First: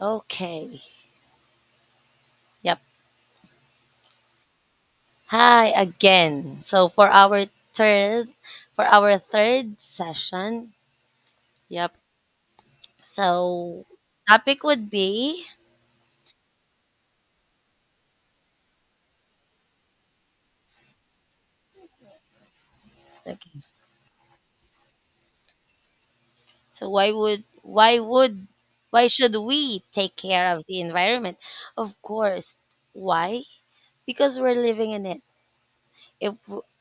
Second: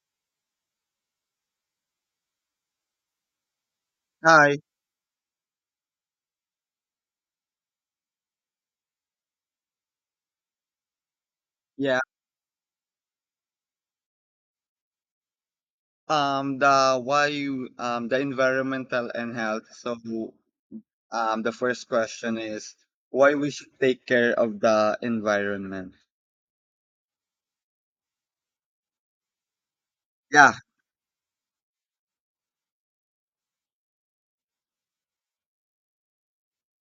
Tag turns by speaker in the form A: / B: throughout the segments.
A: Okay. Yep.
B: Hi.
A: Hi again. So for our third session, yep.
B: Yeah.
A: So topic would be
B: The why you the environmental and health. So the first question is why we
A: okay.
B: should take care of the environment.
A: So why should we take care
B: Yeah.
A: of the environment? Of course. Why? Because we're living in it. If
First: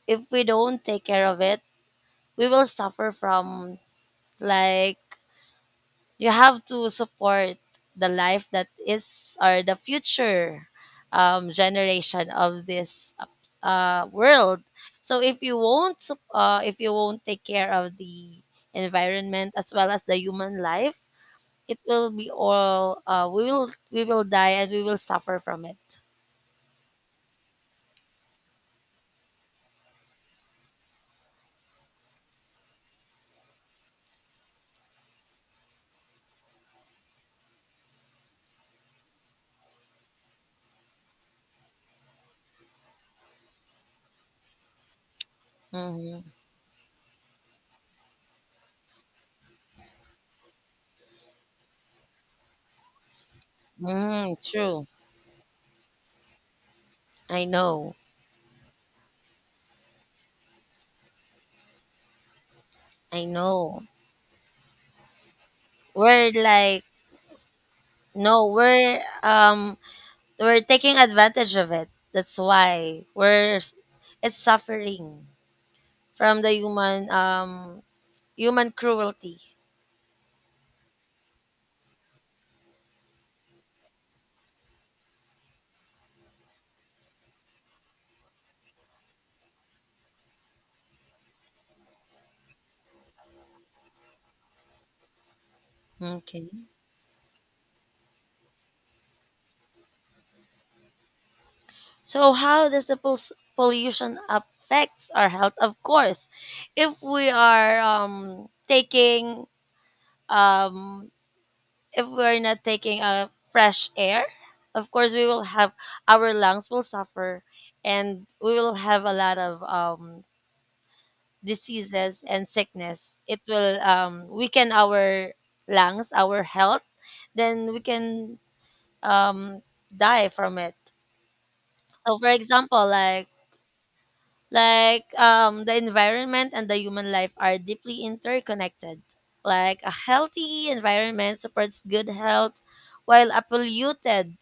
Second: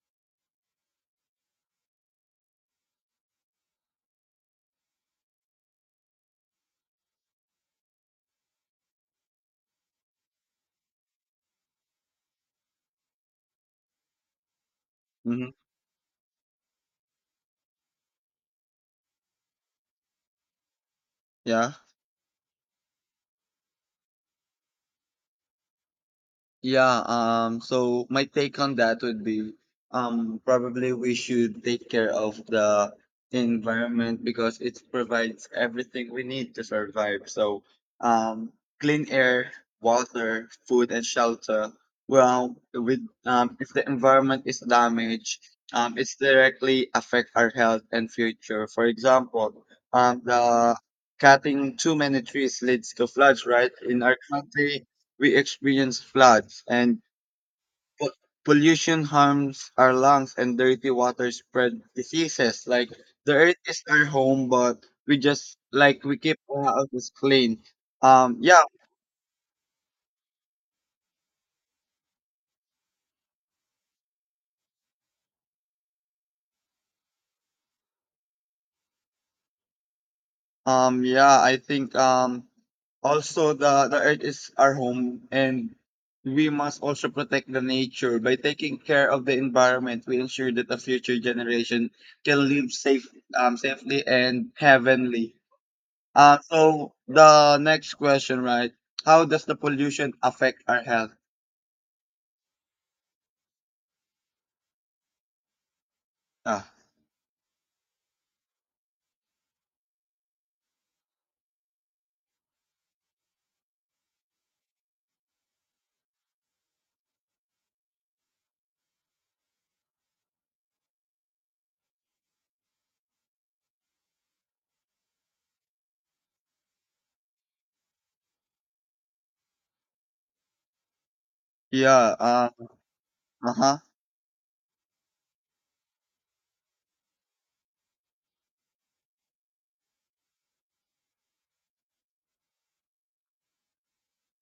A: if we don't take care of it, we will suffer from, like, you have to support the life that is, or the future generation of this world. So if
B: Mm-hmm.
A: you won't sup- if you won't take care of the environment as well as the human life,
B: Yeah.
A: it will be all we will die and we will suffer from it.
B: Yeah, so my take on that would be probably we should take care of the environment because it provides everything we need to survive. So, um, clean air, water, food, and shelter. Well, with if the environment is damaged, it's
A: Mm-hmm.
B: directly affect our health and future. For example, the cutting too many trees leads to floods, right? In our
A: Mm,
B: country,
A: true.
B: we experience floods and
A: I know.
B: po- pollution harms our lungs and dirty water spread diseases. Like
A: I
B: the earth
A: know.
B: is our home, but we just like we
A: We're
B: keep our
A: like,
B: houses clean. Um,
A: no,
B: yeah,
A: we're we're taking advantage of it. That's why it's suffering from the human cruelty.
B: yeah. I think also the earth is our home and we must also protect the nature by taking care of the environment we ensure that the future generation can live safely and heavenly.
A: Okay.
B: So the next question, right? How does the pollution affect our health?
A: So how does pollution affects our health? Of course,
B: Ah,
A: if we are taking, um, if we're not taking a fresh air, of course we will have, our lungs will suffer, and we will have a lot of diseases and sickness. It will, weaken our lungs, our health. Then we can, um, die from it.
B: yeah.
A: So, for example, like
B: Uh huh.
A: like the environment and the human life are deeply interconnected. Like, a healthy environment supports good health, while a polluted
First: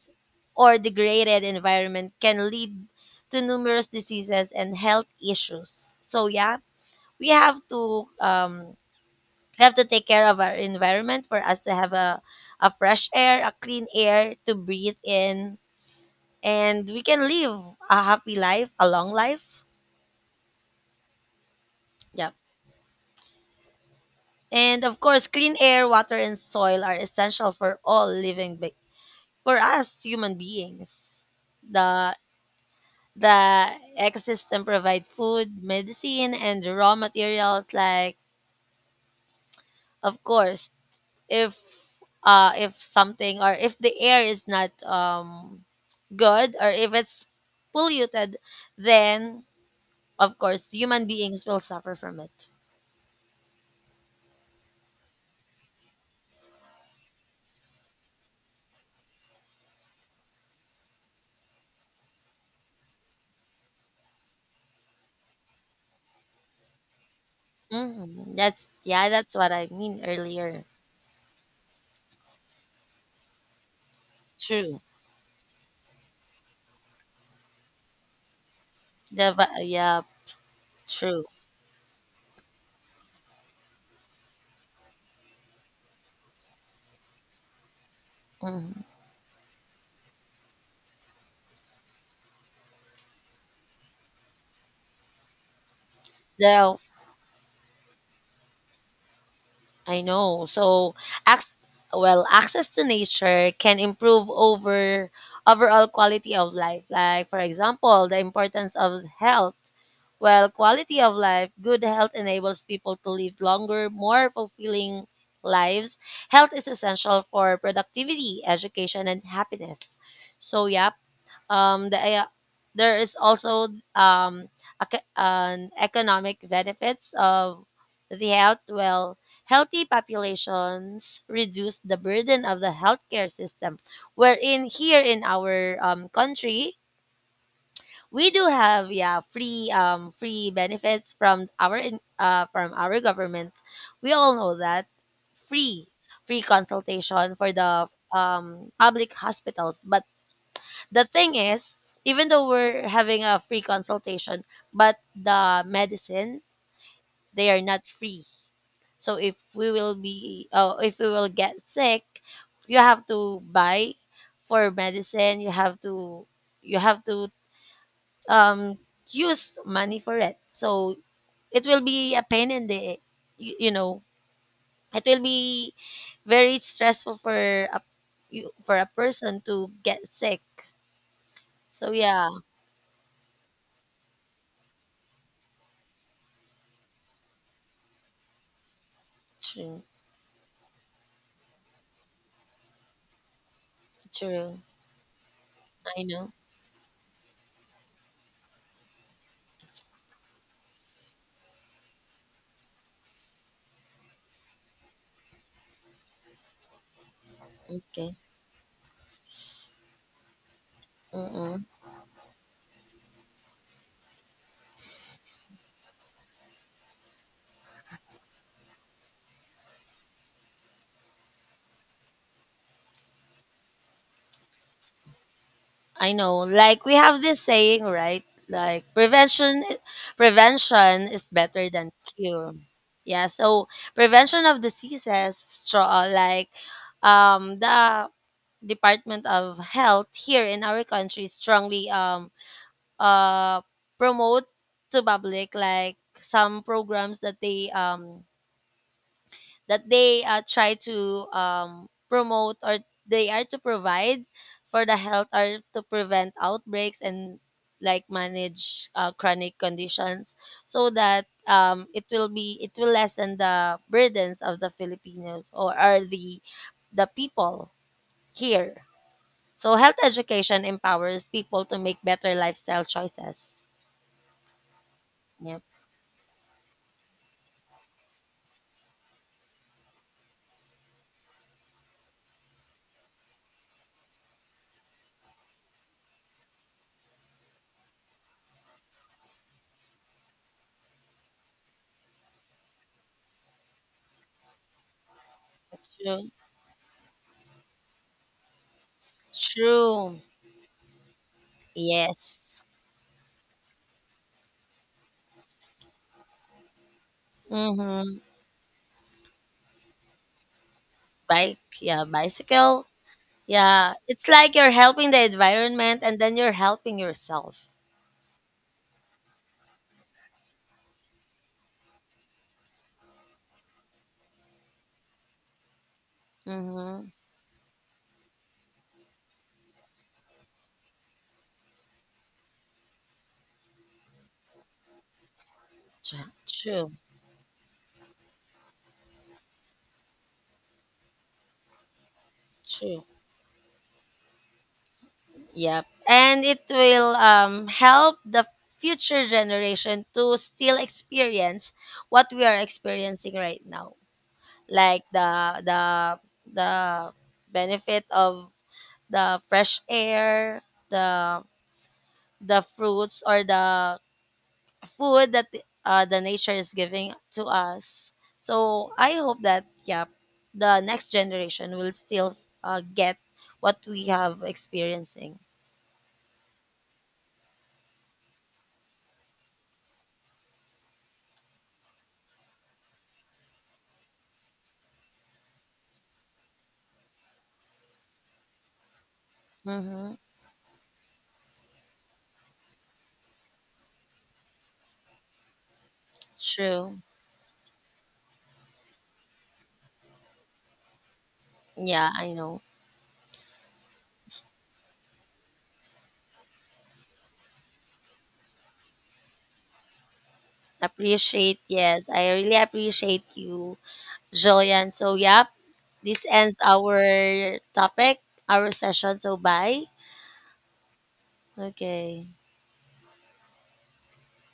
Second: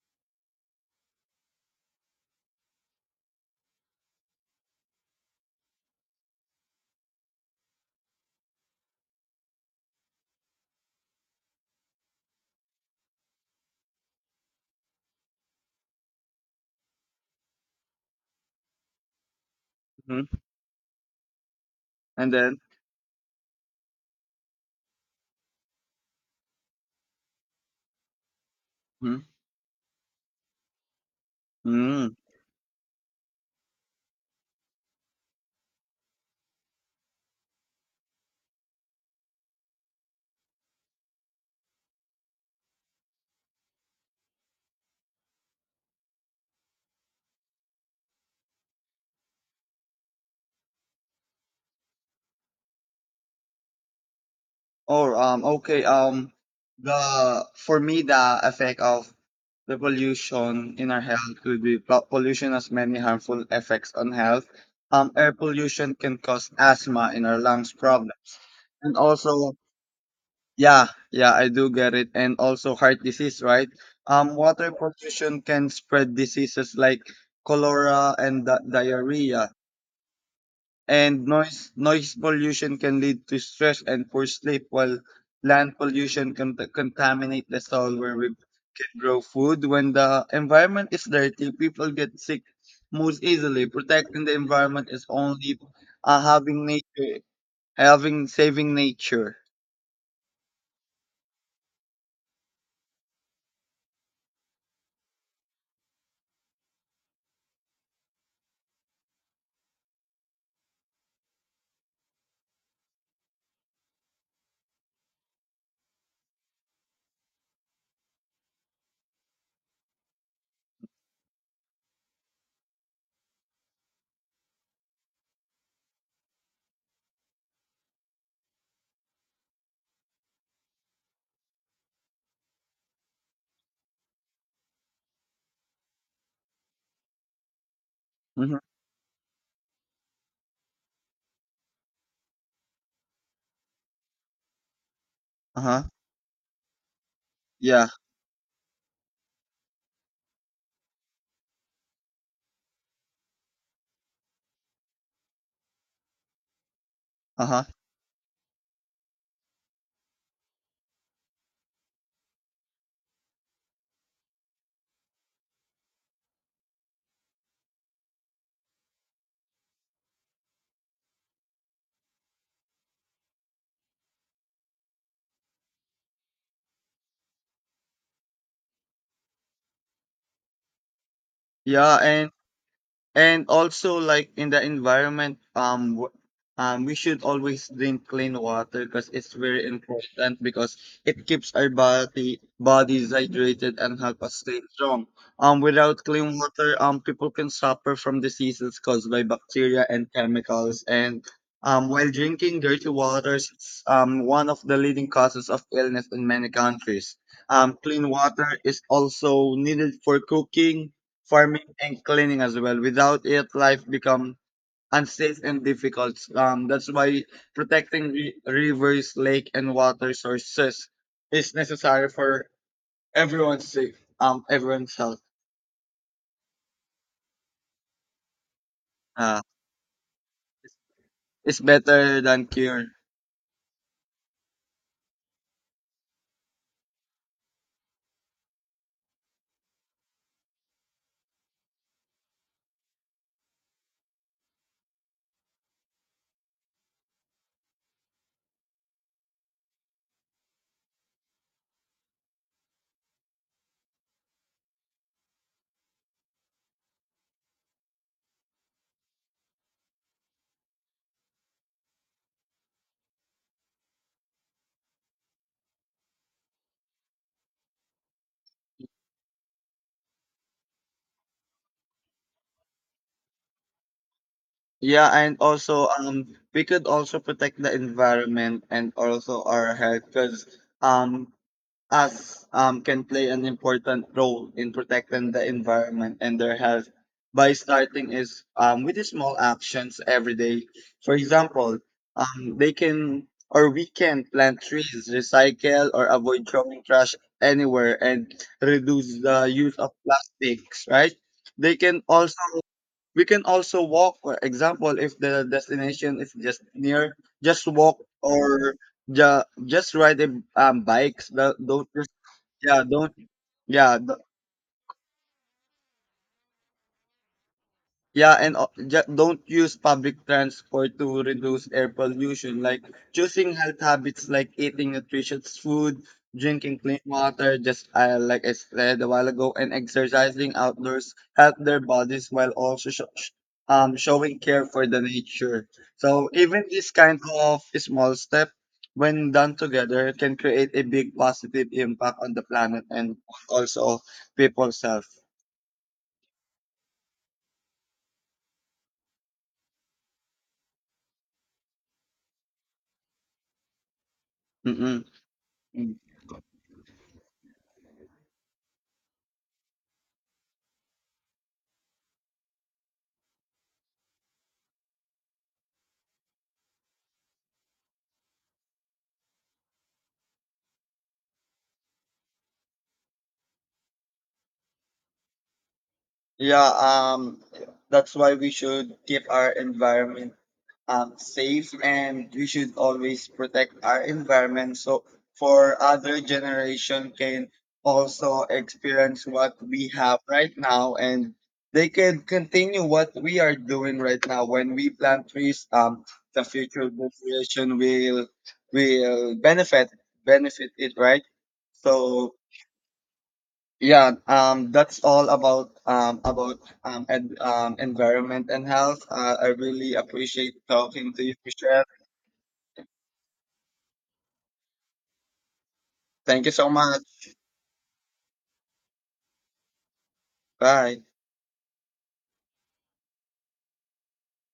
A: or degraded environment can lead to numerous diseases and health issues. So yeah, we have to we have to take care of our environment for us to have a fresh air, a clean air to breathe in, and we can live a happy life, a long life.
B: Hmm.
A: Yep.
B: And then,
A: And of course, clean air, water, and soil are essential for all
B: hmm,
A: for us human beings. The
B: mm
A: the ecosystem provide food, medicine, and raw materials. Like, of course, if, if something, or if the air is not, good, or if it's polluted, then of course human beings will suffer from it.
B: or okay. The for me the effect of the pollution in our health could be pollution has many harmful effects on health. Air pollution can cause asthma in our lungs problem,
A: Hmm, that's,
B: and
A: yeah, that's what
B: also
A: I mean earlier.
B: yeah, yeah, I do get it. And also heart disease, right? Water
A: True.
B: pollution can spread diseases like cholera and diarrhea.
A: Yeah true.
B: And noise pollution can lead to stress and poor sleep, while land pollution can contaminate the soil where we
A: Hmm.
B: can grow food. When the environment is dirty, people get sick most easily. Protecting the environment is only having
A: The,
B: having saving nature.
A: I know. So, ac- well, access to nature can improve overall quality of life. Like, for example, the importance of health. Well, quality of life, good health enables people to live longer, more fulfilling lives. Health is essential for productivity, education, and happiness. So, yeah, um, the, uh, there is also, um, an economic benefits of the health. Well, healthy populations reduce the burden of the healthcare system. Wherein here in our, country, we do
B: Mm-hmm.
A: have, yeah, free, free benefits from from our government. We all know that
B: Uh huh.
A: free, free consultation for the,
B: Yeah.
A: um, public hospitals, but the thing is, even though we're having a free consultation, but the medicine,
B: Uh
A: they are
B: huh.
A: not free. So if we will be, if we will get sick, you have to buy for medicine. You have to, um use money for it. So it will be a pain in the, you know, it will be very stressful for for a person to get sick. So
B: Yeah,
A: yeah,
B: and also like in the environment, we should always drink clean water because it's very
A: true,
B: important because it keeps our body bodies hydrated and help us
A: true.
B: stay strong.
A: I
B: Without
A: know.
B: clean water, people can suffer from diseases caused by bacteria and chemicals. And while drinking dirty waters, it's one of the leading causes of illness in many countries. Clean
A: Okay.
B: water is also needed for cooking
A: Mm-mm.
B: farming and cleaning as well. Without it, life become unsafe and difficult. That's why protecting rivers, lake, and water sources is necessary for everyone's safe. Everyone's health.
A: I know. Like, we have this saying, right? Like
B: Uh,
A: prevention, prevention is
B: it's
A: better than
B: better than
A: cure.
B: cure.
A: Yeah. So prevention of diseases, straw, like, the Department of Health here in our country strongly, uh promote to public like some programs that they, try to, promote, or they are to provide for the health, or to prevent outbreaks and like manage, chronic conditions so that, it will lessen the burdens of the Filipinos, or the people here. So health education empowers people to make better lifestyle choices.
B: Yeah, and
A: Yep.
B: also we could also protect the environment and also our health because um, us can play an important role in protecting the environment and their health by starting is with the small actions every day. For example, they can or we can plant trees, recycle, or
A: True.
B: avoid throwing trash anywhere and reduce the use of
A: True.
B: plastics. Right? They can also
A: Yes.
B: we can also walk. For example, if the destination is just near, just walk
A: Mm-hmm.
B: or just ride a bikes.
A: Bike, yeah, bicycle.
B: Don't.
A: Yeah,
B: Yeah,
A: it's like you're helping the environment and then you're helping yourself.
B: yeah, and don't use public transport to reduce air pollution. Like choosing health habits, like eating nutritious food, drinking clean
A: Mm-hmm.
B: water, just like I said a while ago, and exercising outdoors help their bodies while also showing care for the nature. So even this
A: True,
B: kind of small step, when done together, can create a big positive impact on the planet
A: true.
B: and also people's health.
A: Yep. And it will, help the future generation to still experience what we are experiencing right now. Like
B: Mm-mm.
A: the benefit of the fresh air, the the fruits, or the food that the nature is giving to us. So I hope that, yeah, the next generation will still, get what we have experiencing.
B: Yeah, that's why we should keep our environment safe and we should always protect our environment so for other generation can also experience what we
A: Mm-hmm.
B: have right now and they can continue what we are doing right now. When we plant trees, the future
A: True.
B: generation will benefit it, right?
A: Yeah, I
B: So
A: know.
B: yeah, that's all about environment and health. I really appreciate talking to you,
A: Appreciate.
B: Michelle.
A: Yes, I really appreciate you, Jillian. So yep, this
B: Thank you
A: ends
B: so much.
A: our topic, our session. So bye.
B: Bye.
A: Okay.